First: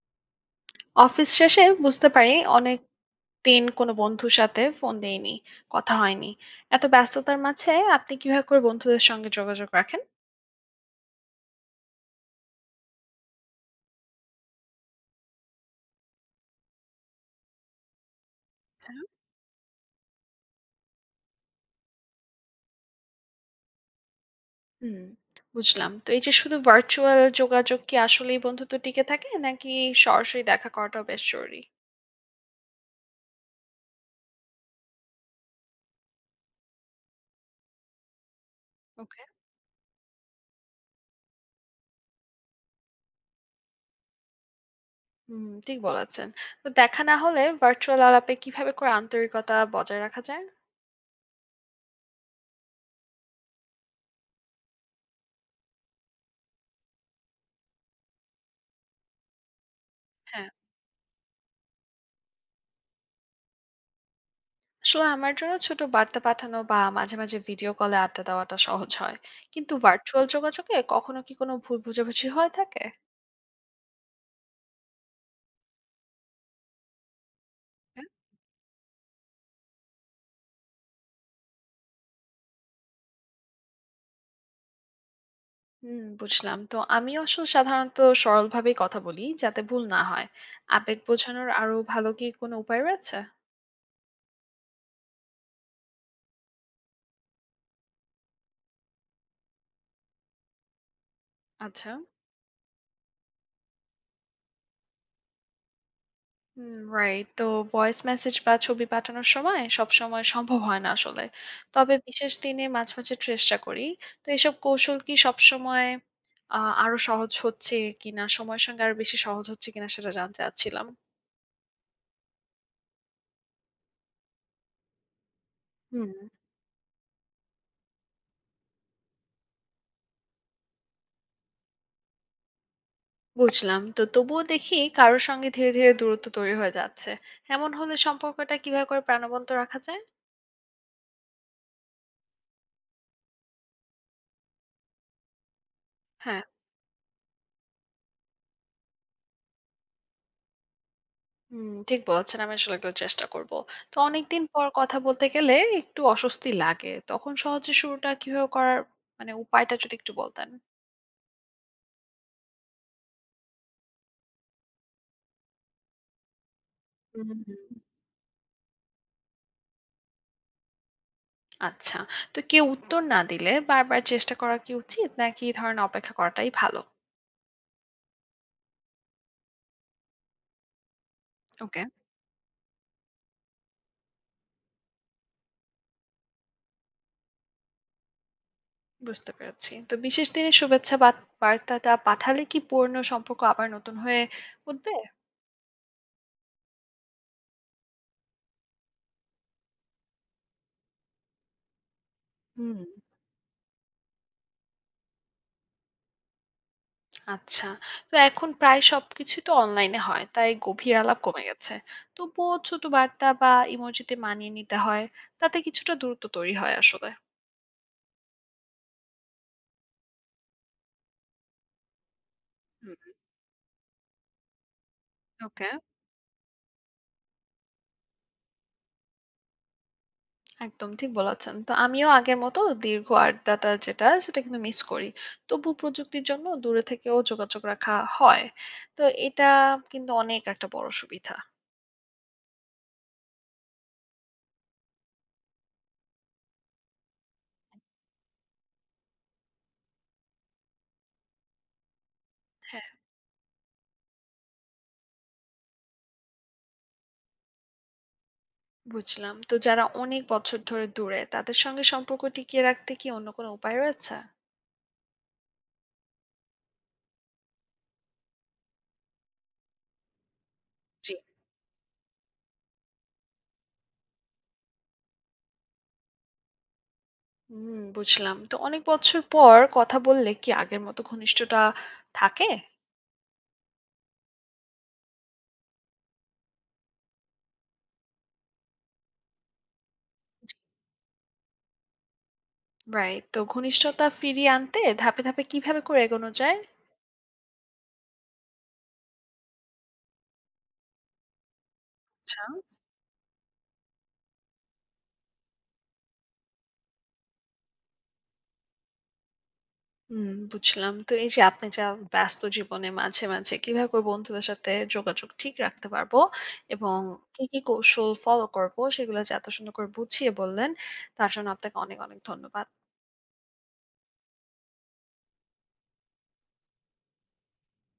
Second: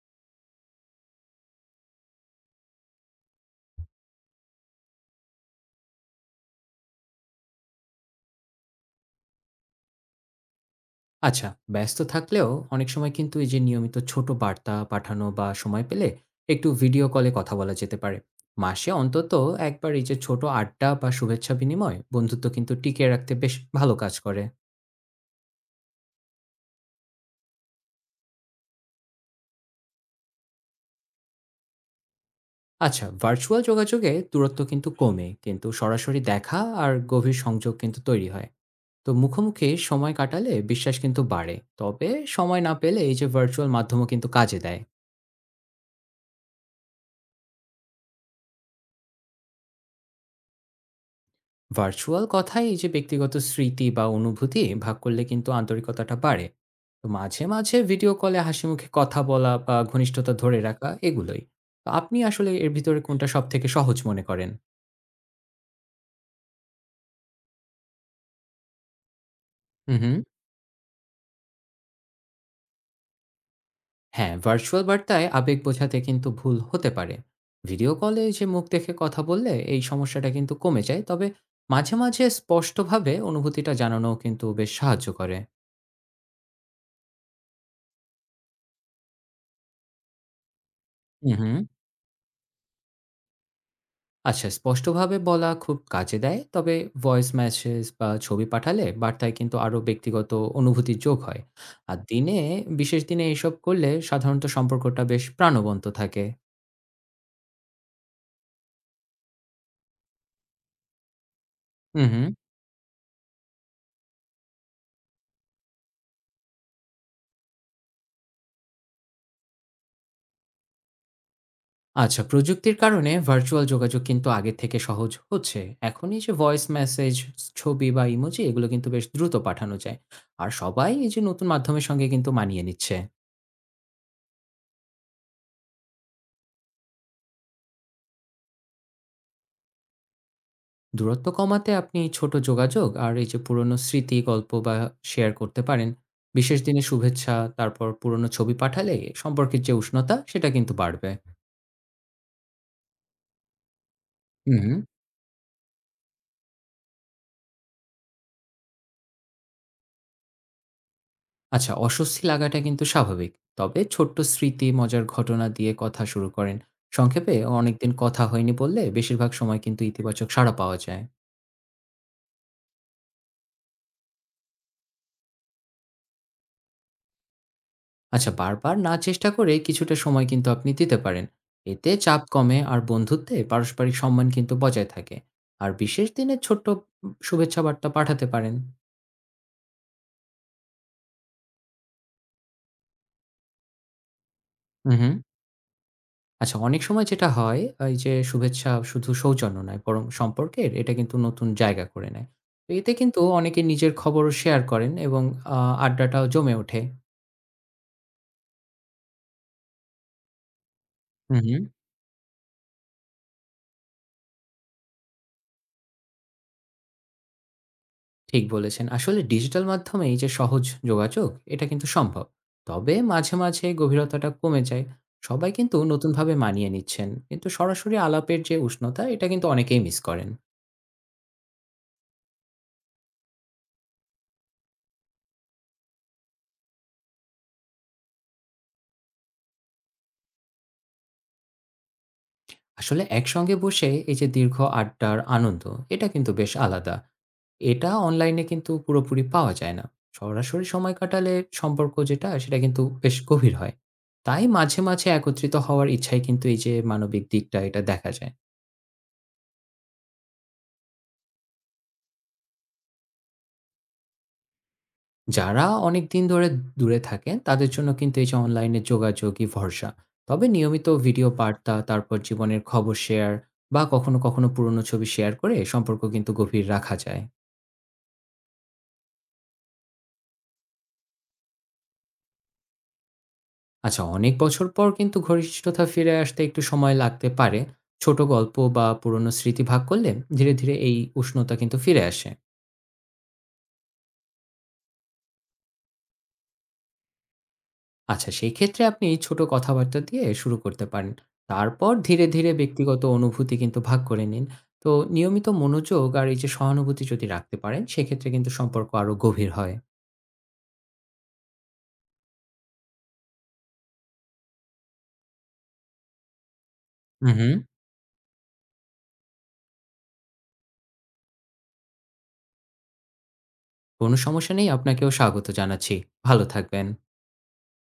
Office শেষে বুঝতে পারি অনেক দিন কোনো বন্ধুর সাথে ফোন দেইনি, কথা হয়নি। এত ব্যস্ততার মাঝে আপনি কিভাবে করে বন্ধুদের সঙ্গে যোগাযোগ রাখেন? আচ্ছা, ব্যস্ত থাকলেও অনেক সময় কিন্তু এই যে নিয়মিত ছোট বার্তা পাঠানো বা সময় পেলে একটু ভিডিও কলে কথা বলা যেতে পারে। মাসে আচ্ছা। অন্তত একবার এই যে ছোট আড্ডা বা শুভেচ্ছা বিনিময় বন্ধুত্ব কিন্তু টিকিয়ে রাখতে বেশ ভালো কাজ করে। হুম, বুঝলাম। তো এই যে শুধু ভার্চুয়াল যোগাযোগ কি আসলেই বন্ধুত্ব টিকে থাকে, নাকি সরাসরি দেখা করাটাও বেশ জরুরি? আচ্ছা, ভার্চুয়াল যোগাযোগে দূরত্ব কিন্তু কমে, কিন্তু সরাসরি দেখা আর গভীর সংযোগ কিন্তু তৈরি হয়। তো ওকে। মুখোমুখি সময় কাটালে বিশ্বাস কিন্তু বাড়ে। তবে সময় না পেলে এই যে ভার্চুয়াল মাধ্যমও কিন্তু কাজে দেয়। হুম, ঠিক বলেছেন। তো দেখা না হলে ভার্চুয়াল আলাপে কিভাবে করে আন্তরিকতা বজায় রাখা যায়? ভার্চুয়াল কথায় এই যে ব্যক্তিগত স্মৃতি বা অনুভূতি ভাগ করলে কিন্তু আন্তরিকতাটা বাড়ে। তো মাঝে মাঝে ভিডিও কলে হাসি মুখে কথা বলা বা ঘনিষ্ঠতা হ্যাঁ, ধরে রাখা এগুলোই। তো আপনি আসলে এর ভিতরে কোনটা সব থেকে সহজ মনে করেন? আসলে আমার জন্য ছোট বার্তা পাঠানো বা মাঝে মাঝে ভিডিও কলে আড্ডা দেওয়াটা সহজ হয়। কিন্তু হুম, হুম। ভার্চুয়াল যোগাযোগে কখনো কি কোনো ভুল বোঝাবুঝি হয়ে থাকে? হ্যাঁ, ভার্চুয়াল বার্তায় আবেগ বোঝাতে কিন্তু ভুল হতে পারে। ভিডিও কলে যে মুখ দেখে কথা বললে এই সমস্যাটা কিন্তু কমে যায়। তবে মাঝে মাঝে স্পষ্টভাবে অনুভূতিটা জানানো কিন্তু বেশ সাহায্য করে। হুম, বুঝলাম। তো আমি আসলে সাধারণত সরলভাবেই কথা বলি যাতে ভুল না হয়। আবেগ হুম বোঝানোর হুম আরো ভালো কি কোনো উপায় রয়েছে? আচ্ছা, স্পষ্টভাবে বলা খুব কাজে দেয়। তবে ভয়েস মেসেজ বা ছবি পাঠালে বার্তায় কিন্তু আরও ব্যক্তিগত অনুভূতি যোগ হয়। আচ্ছা। আর দিনে বিশেষ দিনে এসব করলে সাধারণত সম্পর্কটা বেশ প্রাণবন্ত থাকে। হুম, রাইট। তো ভয়েস মেসেজ বা ছবি পাঠানোর সময় সবসময় সম্ভব হয় না আসলে। তবে হুম, হুম। বিশেষ দিনে মাঝে, মাঝে চেষ্টা করি। তো এসব কৌশল কি সবসময় আ আরো সহজ হচ্ছে কিনা, সময়ের সঙ্গে আরো বেশি সহজ হচ্ছে কিনা সেটা জানতে চাচ্ছিলাম। আচ্ছা, প্রযুক্তির কারণে ভার্চুয়াল যোগাযোগ কিন্তু আগের থেকে সহজ হচ্ছে। এখন হুম, এই যে ভয়েস মেসেজ, ছবি বা ইমোজি এগুলো কিন্তু বেশ দ্রুত পাঠানো যায়। আর সবাই এই যে নতুন মাধ্যমের সঙ্গে কিন্তু মানিয়ে নিচ্ছে। বুঝলাম। তো তবুও দেখি কারো সঙ্গে ধীরে, ধীরে দূরত্ব তৈরি হয়ে যাচ্ছে। এমন হলে সম্পর্কটা কিভাবে করে প্রাণবন্ত রাখা যায়? দূরত্ব কমাতে আপনি এই ছোট যোগাযোগ আর এই যে পুরনো স্মৃতি গল্প বা শেয়ার করতে পারেন। হ্যাঁ। বিশেষ দিনে শুভেচ্ছা তারপর পুরনো ছবি পাঠালে সম্পর্কের যে উষ্ণতা সেটা কিন্তু বাড়বে। হুম, ঠিক বলেছেন। আমি আসলে এগুলো চেষ্টা করব। তো অনেকদিন পর হুম। কথা বলতে গেলে একটু অস্বস্তি লাগে। তখন সহজে শুরুটা কিভাবে করার, মানে উপায়টা যদি একটু বলতেন? আচ্ছা, অস্বস্তি লাগাটা কিন্তু স্বাভাবিক। তবে ছোট্ট স্মৃতি মজার ঘটনা দিয়ে কথা শুরু করেন হুম, সংক্ষেপে। হুম। অনেকদিন কথা হয়নি বললে বেশিরভাগ সময় কিন্তু ইতিবাচক সাড়া পাওয়া যায়। আচ্ছা। তো কেউ উত্তর না দিলে বারবার চেষ্টা করা কি উচিত? নাকি ধরেন অপেক্ষা করাটাই ভালো? আচ্ছা, বারবার না চেষ্টা করে কিছুটা সময় কিন্তু আপনি দিতে পারেন। ওকে, এতে চাপ কমে আর বন্ধুত্বে পারস্পরিক সম্মান কিন্তু বজায় থাকে। আর বিশেষ দিনে ছোট্ট শুভেচ্ছা বার্তা পাঠাতে পারেন। বুঝতে পেরেছি। তো বিশেষ দিনে শুভেচ্ছা বার্তাটা পাঠালে কি পুরনো সম্পর্ক আবার নতুন হয়ে হুম উঠবে? হুম আচ্ছা, অনেক সময় যেটা হয়, এই যে শুভেচ্ছা শুধু সৌজন্য নয় বরং সম্পর্কের এটা কিন্তু নতুন জায়গা করে নেয়। তো হুম। এতে কিন্তু অনেকে নিজের খবরও শেয়ার করেন এবং আড্ডাটাও জমে ওঠে। আচ্ছা। তো এখন প্রায় সবকিছুই তো অনলাইনে হয়। তাই গভীর আলাপ হুম কমে হুম গেছে। তবুও ছোট বার্তা বা ইমোজিতে মানিয়ে নিতে হয়। তাতে কিছুটা দূরত্ব তৈরি হয় আসলে। ঠিক বলেছেন। আসলে ডিজিটাল মাধ্যমে এই যে সহজ যোগাযোগ, এটা কিন্তু সম্ভব। তবে হুম, মাঝে, মাঝে গভীরতাটা কমে যায়। সবাই ওকে। কিন্তু নতুনভাবে মানিয়ে নিচ্ছেন। কিন্তু সরাসরি আলাপের যে উষ্ণতা, এটা কিন্তু অনেকেই মিস করেন। একদম ঠিক বলেছেন। তো আমিও আগের মতো দীর্ঘ আড্ডাটা যেটা, সেটা কিন্তু মিস করি। তবু প্রযুক্তির জন্য দূরে থেকেও যোগাযোগ রাখা হয়। তো এটা কিন্তু অনেক একটা বড় সুবিধা। আসলে একসঙ্গে বসে এই যে দীর্ঘ আড্ডার আনন্দ, এটা কিন্তু বেশ আলাদা। এটা অনলাইনে কিন্তু পুরোপুরি পাওয়া যায় না। সরাসরি সময় কাটালে সম্পর্ক যেটা, সেটা কিন্তু হ্যাঁ, বেশ গভীর হয়। তাই মাঝে, মাঝে একত্রিত হওয়ার ইচ্ছায় কিন্তু এই যে মানবিক দিকটা, এটা দেখা যায়। বুঝলাম। তো যারা অনেক বছর ধরে দূরে, তাদের সঙ্গে সম্পর্ক টিকিয়ে রাখতে কি অন্য কোনো উপায় রয়েছে? যারা অনেকদিন ধরে দূরে থাকেন তাদের জন্য কিন্তু এই যে অনলাইনে যোগাযোগই ভরসা। তবে নিয়মিত ভিডিও বার্তা তারপর জীবনের খবর শেয়ার বা কখনো কখনো পুরনো ছবি শেয়ার করে সম্পর্ক কিন্তু গভীর রাখা যায়। হুম, বুঝলাম। তো অনেক বছর পর কথা বললে কি আগের মতো ঘনিষ্ঠটা থাকে? আচ্ছা, অনেক বছর পর কিন্তু ঘনিষ্ঠতা ফিরে আসতে একটু সময় লাগতে পারে। ছোট গল্প বা পুরনো স্মৃতি ভাগ করলে ধীরে ধীরে এই উষ্ণতা কিন্তু ফিরে আসে। রাইট। তো ঘনিষ্ঠতা ফিরিয়ে আনতে ধাপে, ধাপে কিভাবে করে এগোনো যায়? আচ্ছা, সেই ক্ষেত্রে আপনি ছোট কথাবার্তা দিয়ে শুরু করতে পারেন। তারপর ধীরে, আচ্ছা। ধীরে ব্যক্তিগত অনুভূতি কিন্তু ভাগ করে নিন। তো নিয়মিত মনোযোগ আর এই যে সহানুভূতি যদি রাখতে পারেন, সেক্ষেত্রে কিন্তু সম্পর্ক আরো গভীর হয়। হুম, বুঝলাম। তো এই যে আপনি যা ব্যস্ত জীবনে মাঝে, মাঝে কিভাবে করে বন্ধুদের সাথে যোগাযোগ ঠিক রাখতে পারবো এবং হুম, কি, হুম। কি কৌশল ফলো করব সেগুলো যে এত সুন্দর করে বুঝিয়ে বললেন, তার জন্য আপনাকে অনেক, অনেক ধন্যবাদ। কোনো সমস্যা নেই, আপনাকেও স্বাগত জানাচ্ছি। ভালো থাকবেন।